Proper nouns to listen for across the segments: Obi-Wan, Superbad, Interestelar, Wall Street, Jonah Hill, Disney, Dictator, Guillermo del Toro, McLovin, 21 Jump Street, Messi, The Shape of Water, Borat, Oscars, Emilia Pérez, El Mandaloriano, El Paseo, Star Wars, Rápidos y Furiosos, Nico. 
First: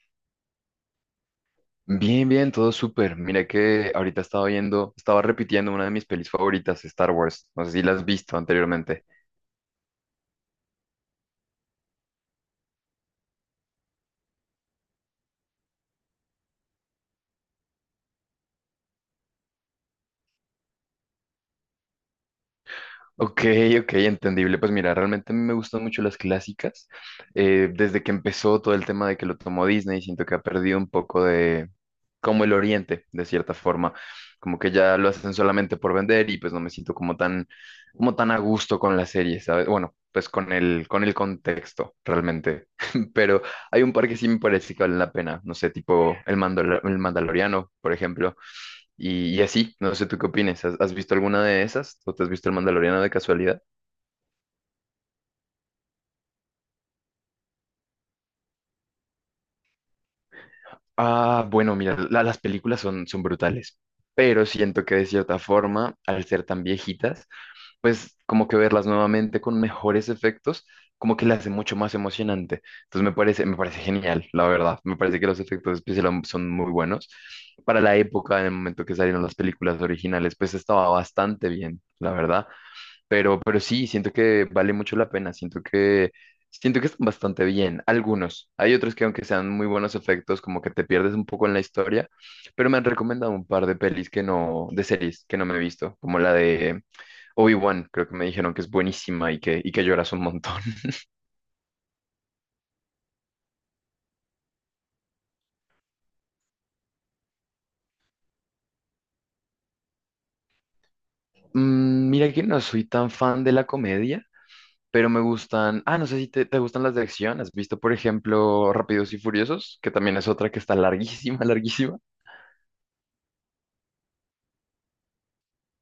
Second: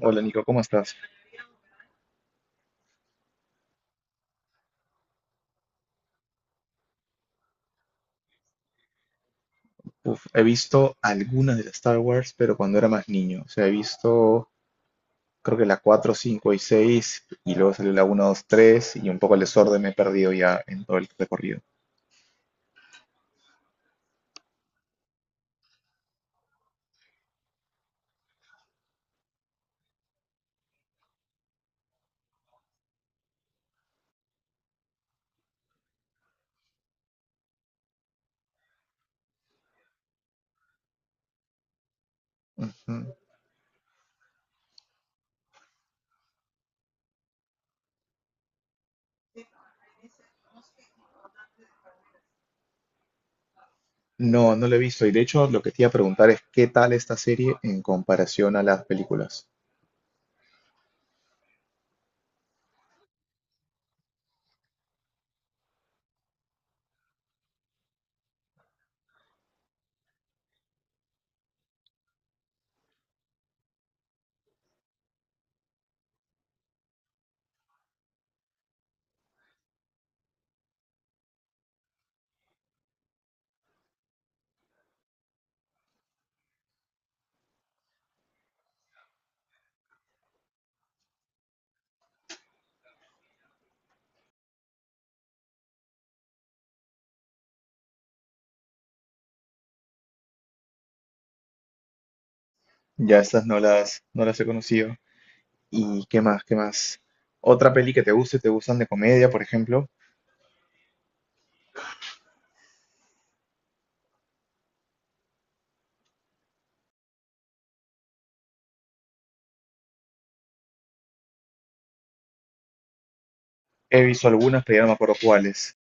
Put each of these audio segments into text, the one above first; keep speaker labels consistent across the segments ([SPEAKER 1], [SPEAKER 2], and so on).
[SPEAKER 1] Hola Nico, ¿cómo estás?
[SPEAKER 2] Bien, bien, todo súper. Mira que ahorita estaba viendo, estaba repitiendo una de mis pelis favoritas, Star Wars. No sé si la has visto anteriormente.
[SPEAKER 1] Uf, he visto algunas de las Star Wars, pero cuando era más niño. O sea, he visto creo que la 4, 5 y 6, y luego salió la uno, 2, 3 y un poco el desorden me he perdido ya en todo el recorrido.
[SPEAKER 2] Ok, ok, entendible. Pues mira, realmente a mí me gustan mucho las clásicas. Desde que empezó todo el tema de que lo tomó Disney, siento que ha perdido un poco de como el oriente, de cierta forma. Como que ya lo hacen solamente por vender y pues no me siento como tan a gusto con la serie, ¿sabes? Bueno, pues con el contexto, realmente.
[SPEAKER 1] Ujú.
[SPEAKER 2] Pero hay un par que sí me parece que valen la pena. No sé, tipo el Mandaloriano, por ejemplo. Y así, no sé tú qué opines. Has visto alguna de esas? ¿O te has visto El Mandaloriano de casualidad?
[SPEAKER 1] No, no lo he visto. Y de hecho, lo que te iba a preguntar es qué tal esta serie en comparación a las películas.
[SPEAKER 2] Ah, bueno, mira, las películas son, son brutales, pero siento que de cierta forma, al ser tan viejitas, pues como que verlas nuevamente con mejores efectos, como que las hace mucho más emocionante. Entonces me parece genial, la verdad. Me parece que los efectos especiales son muy buenos. Para la época, en el momento que salieron las películas originales, pues estaba bastante bien, la verdad. Pero sí, siento que vale mucho la pena. Siento que están bastante bien. Algunos. Hay otros que aunque sean muy buenos efectos, como que te pierdes un poco en la historia. Pero me han recomendado un par de pelis que no, de series que no me he visto, como la de Obi-Wan. Creo que me dijeron que es buenísima y que lloras un montón.
[SPEAKER 1] Ya estas no las he conocido. ¿Y qué más? ¿Qué más? Otra peli que te guste, te gustan de comedia, por ejemplo.
[SPEAKER 2] Mm, mira que no soy tan fan de la comedia, pero me gustan. Ah, no sé si te gustan las de acción. ¿Has visto, por ejemplo, Rápidos y Furiosos? Que también es otra que está larguísima, larguísima.
[SPEAKER 1] He visto algunas, pero ya no me acuerdo cuáles.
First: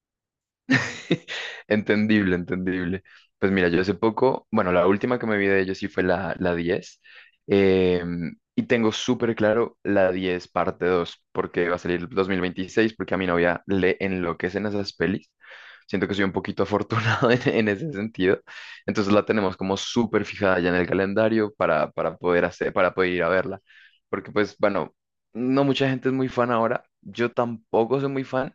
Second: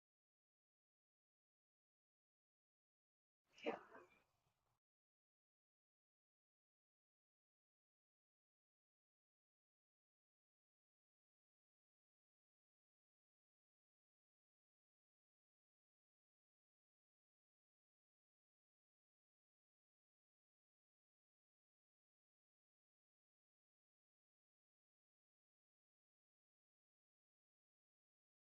[SPEAKER 2] Entendible, entendible. Pues mira, yo hace poco, bueno, la última que me vi de ellos sí fue la 10 y tengo súper claro la 10 parte 2 porque va a salir 2026 porque a mi novia le enloquecen esas pelis. Siento que soy un poquito afortunado en ese sentido. Entonces la tenemos como súper fijada ya en el calendario para poder hacer, para poder ir a verla. Porque pues, bueno, no mucha gente es muy fan ahora. Yo tampoco soy muy fan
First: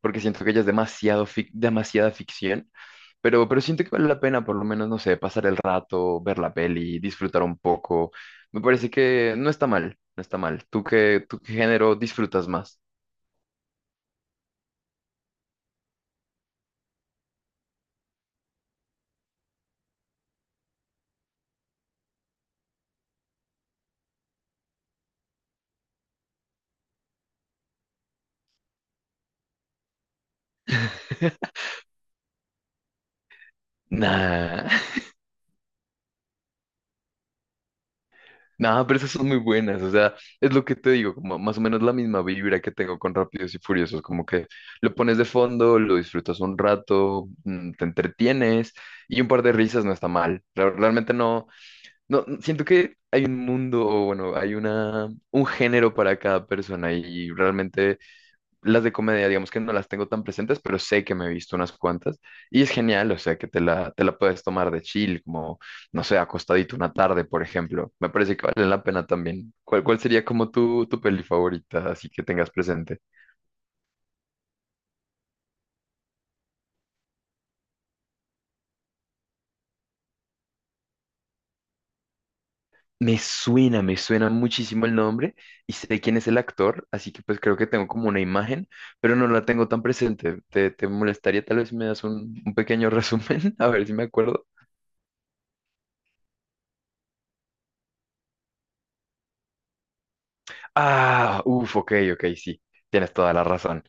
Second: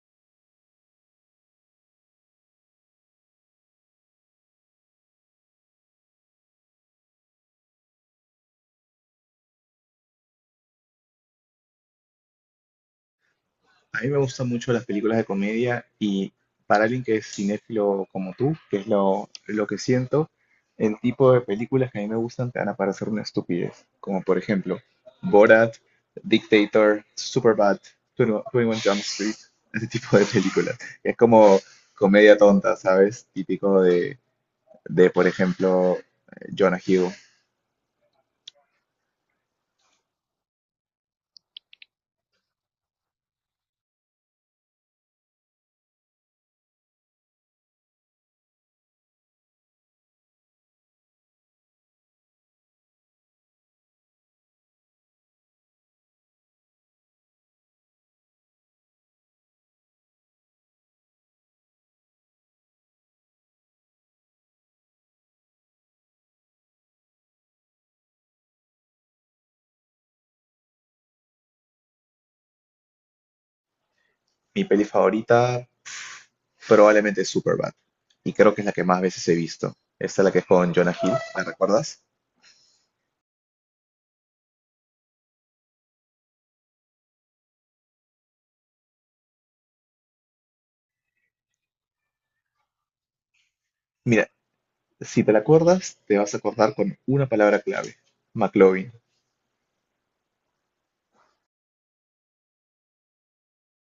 [SPEAKER 2] porque siento que ya es demasiada ficción, pero siento que vale la pena, por lo menos, no sé, pasar el rato, ver la peli, disfrutar un poco. Me parece que no está mal, no está mal. Tú qué género disfrutas más?
[SPEAKER 1] A mí me gustan mucho las películas de comedia y para alguien que es cinéfilo como tú, que es lo que siento, el tipo de películas que a mí me gustan te van a parecer una estupidez, como por ejemplo Borat, Dictator, Superbad, 21 Jump Street, ese tipo de películas. Es como comedia tonta, ¿sabes? Típico
[SPEAKER 2] Nah,
[SPEAKER 1] de por ejemplo, Jonah Hill.
[SPEAKER 2] nah, pero esas son muy buenas, o sea, es lo que te digo, como más o menos la misma vibra que tengo con Rápidos y Furiosos, como que lo pones de fondo, lo disfrutas un rato, mm, te entretienes y un par de risas no está mal. Realmente no. No, siento que hay un mundo, o bueno, hay una, un género para cada persona y realmente las de comedia, digamos que no las tengo tan presentes, pero sé que me he visto unas cuantas y es genial, o sea, que te la puedes tomar de chill, como, no sé, acostadito una tarde, por ejemplo. Me parece que vale la pena también. Cuál sería como tu peli favorita, así que tengas presente?
[SPEAKER 1] Mi peli favorita probablemente es Superbad. Y creo que es la que más veces he visto. Esta es la que es con Jonah Hill, ¿la recuerdas?
[SPEAKER 2] Me suena muchísimo el nombre y sé quién es el actor, así que pues creo que tengo como una imagen, pero no la tengo tan presente. Te molestaría tal vez si me das un pequeño resumen? A ver si me
[SPEAKER 1] Mira,
[SPEAKER 2] acuerdo.
[SPEAKER 1] si te la acuerdas, te vas a acordar con una palabra clave, McLovin.
[SPEAKER 2] Ah, uff, ok, ok, sí, tienes toda la razón.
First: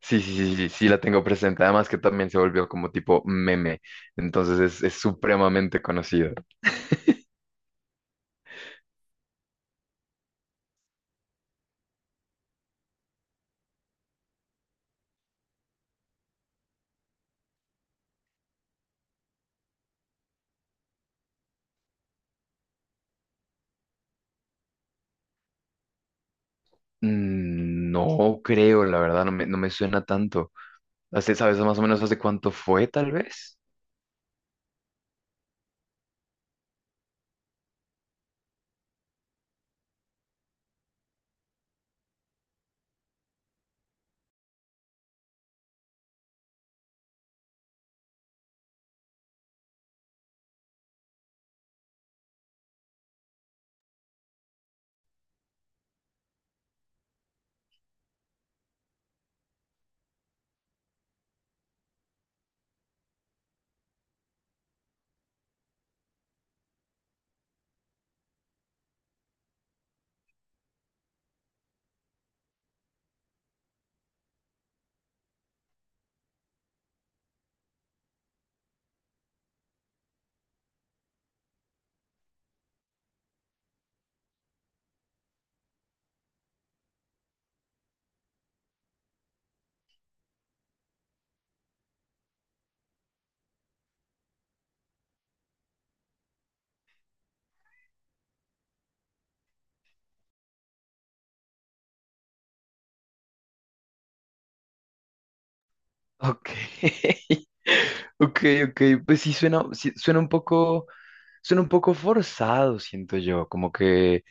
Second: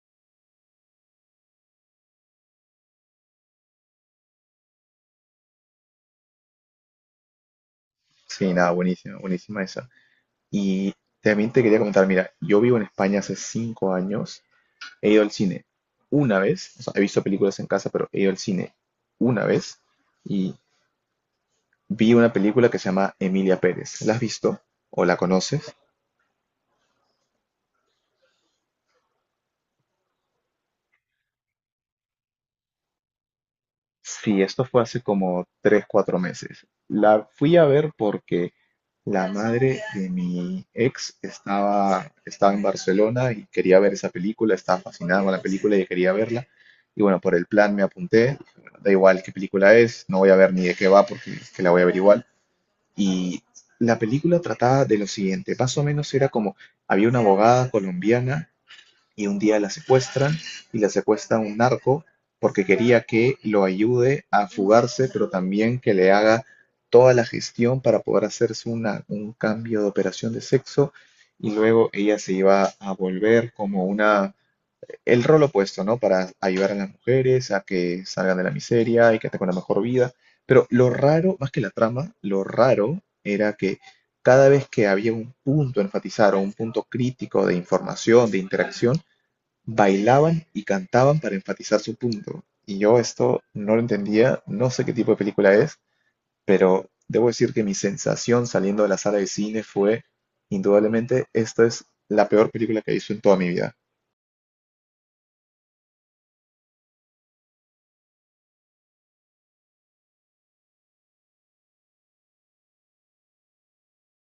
[SPEAKER 2] Sí, sí, sí, sí, sí la tengo presente. Además que también se volvió como tipo meme, entonces es supremamente conocido.
[SPEAKER 1] Sí, nada, buenísima, buenísima esa. Y también te quería comentar, mira, yo vivo en España hace 5 años, he ido al cine una vez, o sea, he visto películas en casa, pero he ido al cine una vez y vi una película que se llama Emilia Pérez. ¿La has visto o la conoces?
[SPEAKER 2] Mm, no creo, la verdad, no me suena tanto. ¿Sabes más o menos hace cuánto fue, tal vez?
[SPEAKER 1] Sí, esto fue hace como tres, cuatro meses. La fui a ver porque la madre de mi ex estaba en Barcelona y quería ver esa película, estaba fascinada con la película y quería verla. Y bueno, por el plan me apunté, bueno, da igual qué película es, no voy a ver ni de qué va porque es que la voy a ver igual. Y la película trataba de lo siguiente, más o menos era como, había una abogada colombiana y un día la secuestran y la secuestra un narco porque quería que lo ayude a fugarse, pero también que le haga toda la gestión para poder hacerse un cambio de operación de sexo y luego ella se iba a volver como una, el rol opuesto, ¿no? Para ayudar a las mujeres a que salgan de la miseria y que tengan una mejor vida. Pero lo raro, más que la trama, lo raro era que cada vez que había un punto a enfatizar o un punto crítico de información, de interacción, bailaban y cantaban para enfatizar su punto. Y yo esto no lo entendía, no sé qué tipo de película es. Debo decir que mi sensación saliendo de la sala de cine fue, indudablemente, esta es la peor película que he visto en toda mi vida.
[SPEAKER 2] Ok. Ok, ok, pues sí suena un poco forzado, siento yo, como que,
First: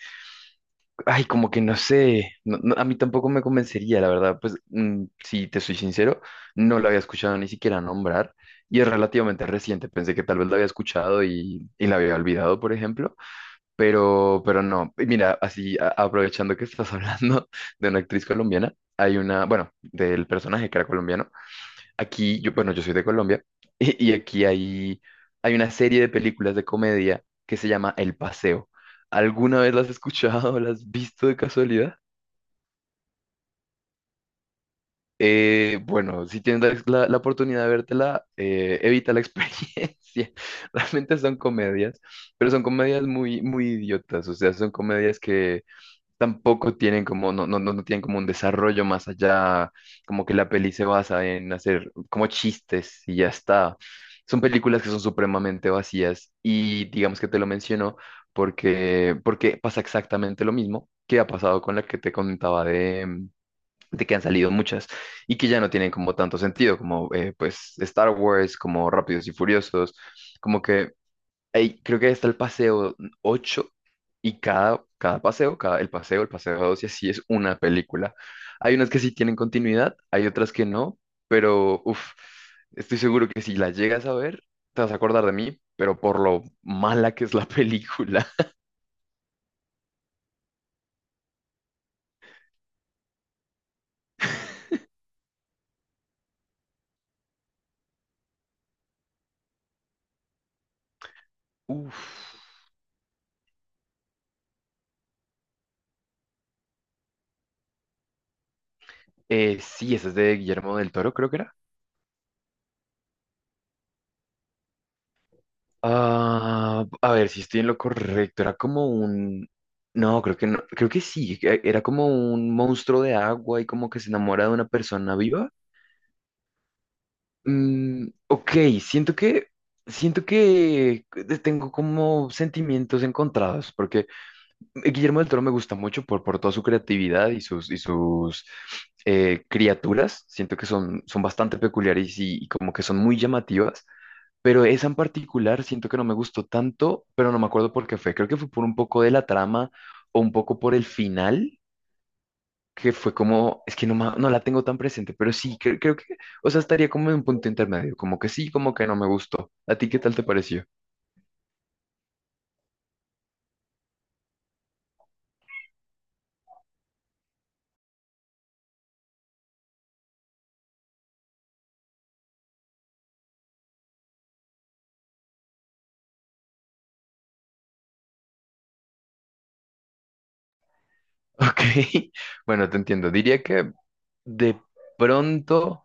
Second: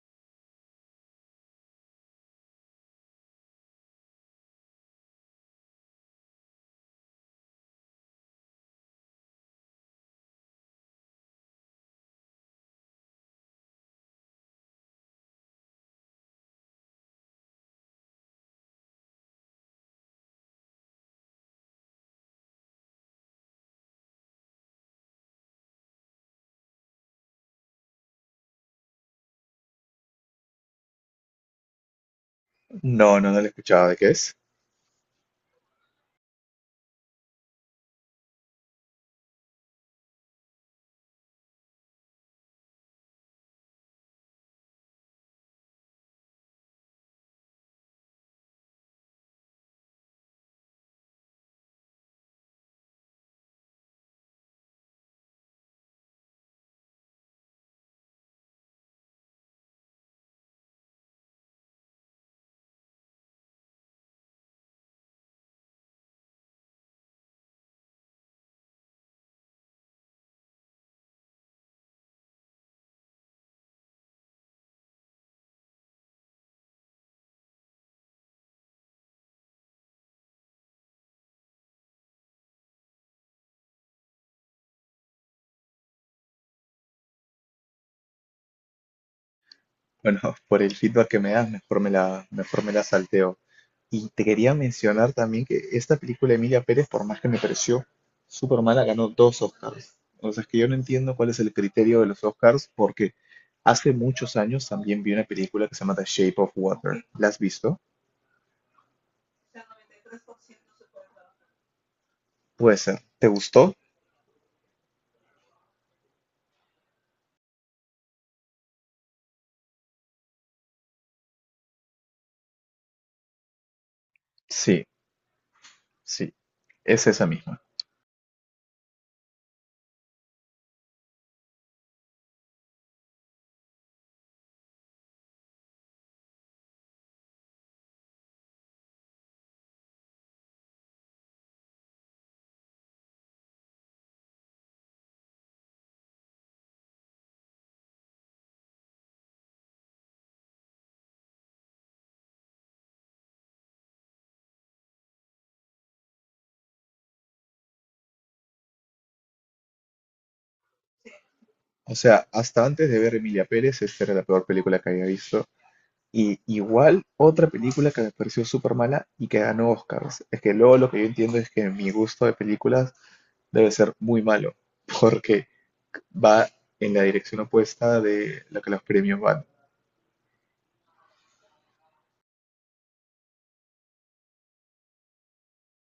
[SPEAKER 2] ay, como que no sé, no, a mí tampoco me convencería, la verdad, pues mm, si te soy sincero, no lo había escuchado ni siquiera nombrar y es relativamente reciente, pensé que tal vez lo había escuchado y la había olvidado, por ejemplo, pero no. Y mira, así aprovechando que estás hablando de una actriz colombiana, hay una, bueno, del personaje que era colombiano. Aquí, yo, bueno, yo soy de Colombia y aquí hay, hay una serie de películas de comedia que se llama El Paseo. ¿Alguna vez las has escuchado o las has visto de casualidad?
[SPEAKER 1] No, no, no la escuchaba. ¿De qué es?
[SPEAKER 2] Bueno, si tienes la oportunidad de vértela, evita la experiencia. Realmente son comedias, pero son comedias muy, muy idiotas. O sea, son comedias que tampoco tienen como, no, no, no tienen como un desarrollo más allá, como que la peli se basa en hacer como chistes y ya está. Son películas que son supremamente vacías y digamos que te lo menciono porque pasa exactamente lo mismo que ha pasado con la que te contaba de que han salido muchas y que ya no tienen como tanto sentido, como pues Star Wars, como Rápidos y Furiosos, como que ahí creo que está el paseo 8 y cada, cada paseo, cada, el paseo, el paseo 2 y así es una película. Hay unas que sí tienen continuidad, hay otras que no, pero uf, estoy seguro que si la llegas a ver, te vas a acordar de mí, pero por lo mala que es la película.
[SPEAKER 1] Bueno, por el feedback que me das, mejor me mejor me la salteo. Y te quería mencionar también que esta película de Emilia Pérez, por más que me pareció súper mala, ganó 2 Oscars. O sea, es que yo no entiendo cuál es el criterio de los
[SPEAKER 2] Uf,
[SPEAKER 1] Oscars, porque hace muchos años también vi una película que se llama The Shape of Water. ¿La has visto?
[SPEAKER 2] sí, esa es de Guillermo del Toro, creo que era.
[SPEAKER 1] Puede ser. ¿Te gustó?
[SPEAKER 2] Ah, a ver si estoy en lo correcto. Era como un. No, creo que no. Creo que sí. Era como un monstruo de agua y como que se enamora de una
[SPEAKER 1] Sí,
[SPEAKER 2] persona viva.
[SPEAKER 1] sí, es esa misma.
[SPEAKER 2] Mm, ok, siento que. Siento que tengo como sentimientos encontrados, porque Guillermo del Toro me gusta mucho por toda su creatividad y sus criaturas. Siento que son, son bastante peculiares y como que son muy llamativas. Pero esa en particular siento que no me gustó tanto, pero no me acuerdo por qué fue. Creo que fue por un poco de la trama o un poco por el final, que fue como, es que no, no la tengo tan presente, pero sí, creo que, o sea, estaría como en un punto intermedio, como que sí, como que no me gustó. ¿A ti qué tal te pareció?
[SPEAKER 1] O sea, hasta antes de ver Emilia Pérez, esta era la peor película que había visto. Y igual, otra película que me pareció súper mala y que ganó Oscars. Es que luego lo que yo entiendo es que mi gusto de películas debe ser muy malo, porque va en la dirección opuesta de lo que los premios van.
[SPEAKER 2] Ok, bueno, te entiendo. Diría que de pronto...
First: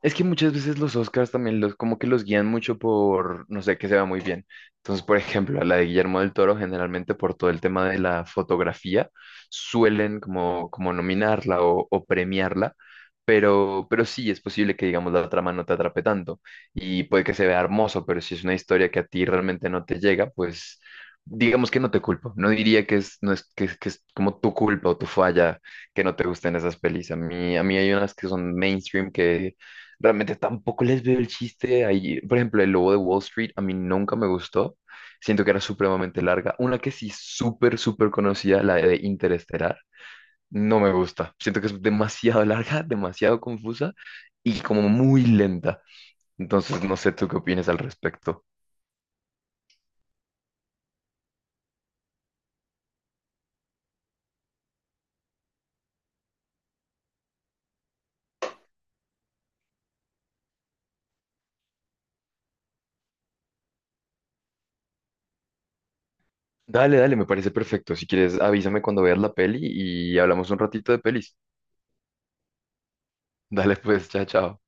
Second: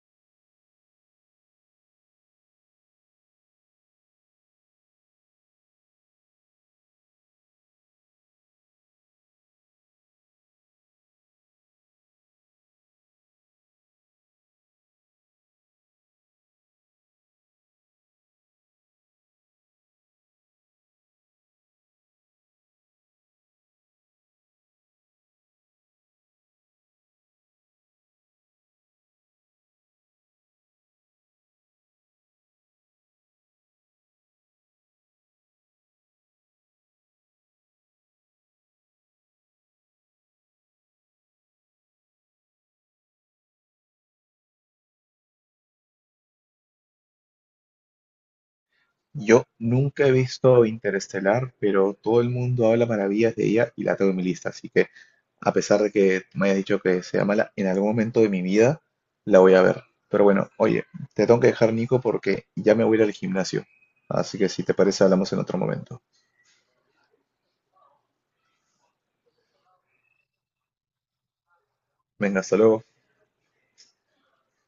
[SPEAKER 2] Es que muchas veces los Oscars también como que los guían mucho por, no sé, que se va muy bien. Entonces, por ejemplo, a la de Guillermo del Toro, generalmente por todo el tema de la fotografía, suelen como, como nominarla o premiarla, pero sí es posible que, digamos, la trama no te atrape tanto y puede que se vea hermoso, pero si es una historia que a ti realmente no te llega, pues digamos que no te culpo. No diría que es, no es, que, es- que es como tu culpa o tu falla que no te gusten esas pelis. A mí hay unas que son mainstream que realmente tampoco les veo el chiste ahí. Por ejemplo, el lobo de Wall Street a mí nunca me gustó. Siento que era supremamente larga. Una que sí súper, súper conocida, la de Interestelar, no me gusta. Siento que es demasiado larga, demasiado confusa y como muy lenta. Entonces, no sé tú qué opinas al respecto.
[SPEAKER 1] Yo nunca he visto Interestelar, pero todo el mundo habla maravillas de ella y la tengo en mi lista. Así que, a pesar de que me hayas dicho que sea mala, en algún momento de mi vida la voy a ver. Pero bueno, oye, te tengo que dejar, Nico, porque ya me voy a ir al gimnasio. Así que si te parece, hablamos en otro momento.
[SPEAKER 2] Dale, dale, me parece perfecto. Si quieres, avísame cuando veas la peli y hablamos un ratito de pelis.
[SPEAKER 1] Venga, hasta luego.
[SPEAKER 2] Dale, pues, chao, chao.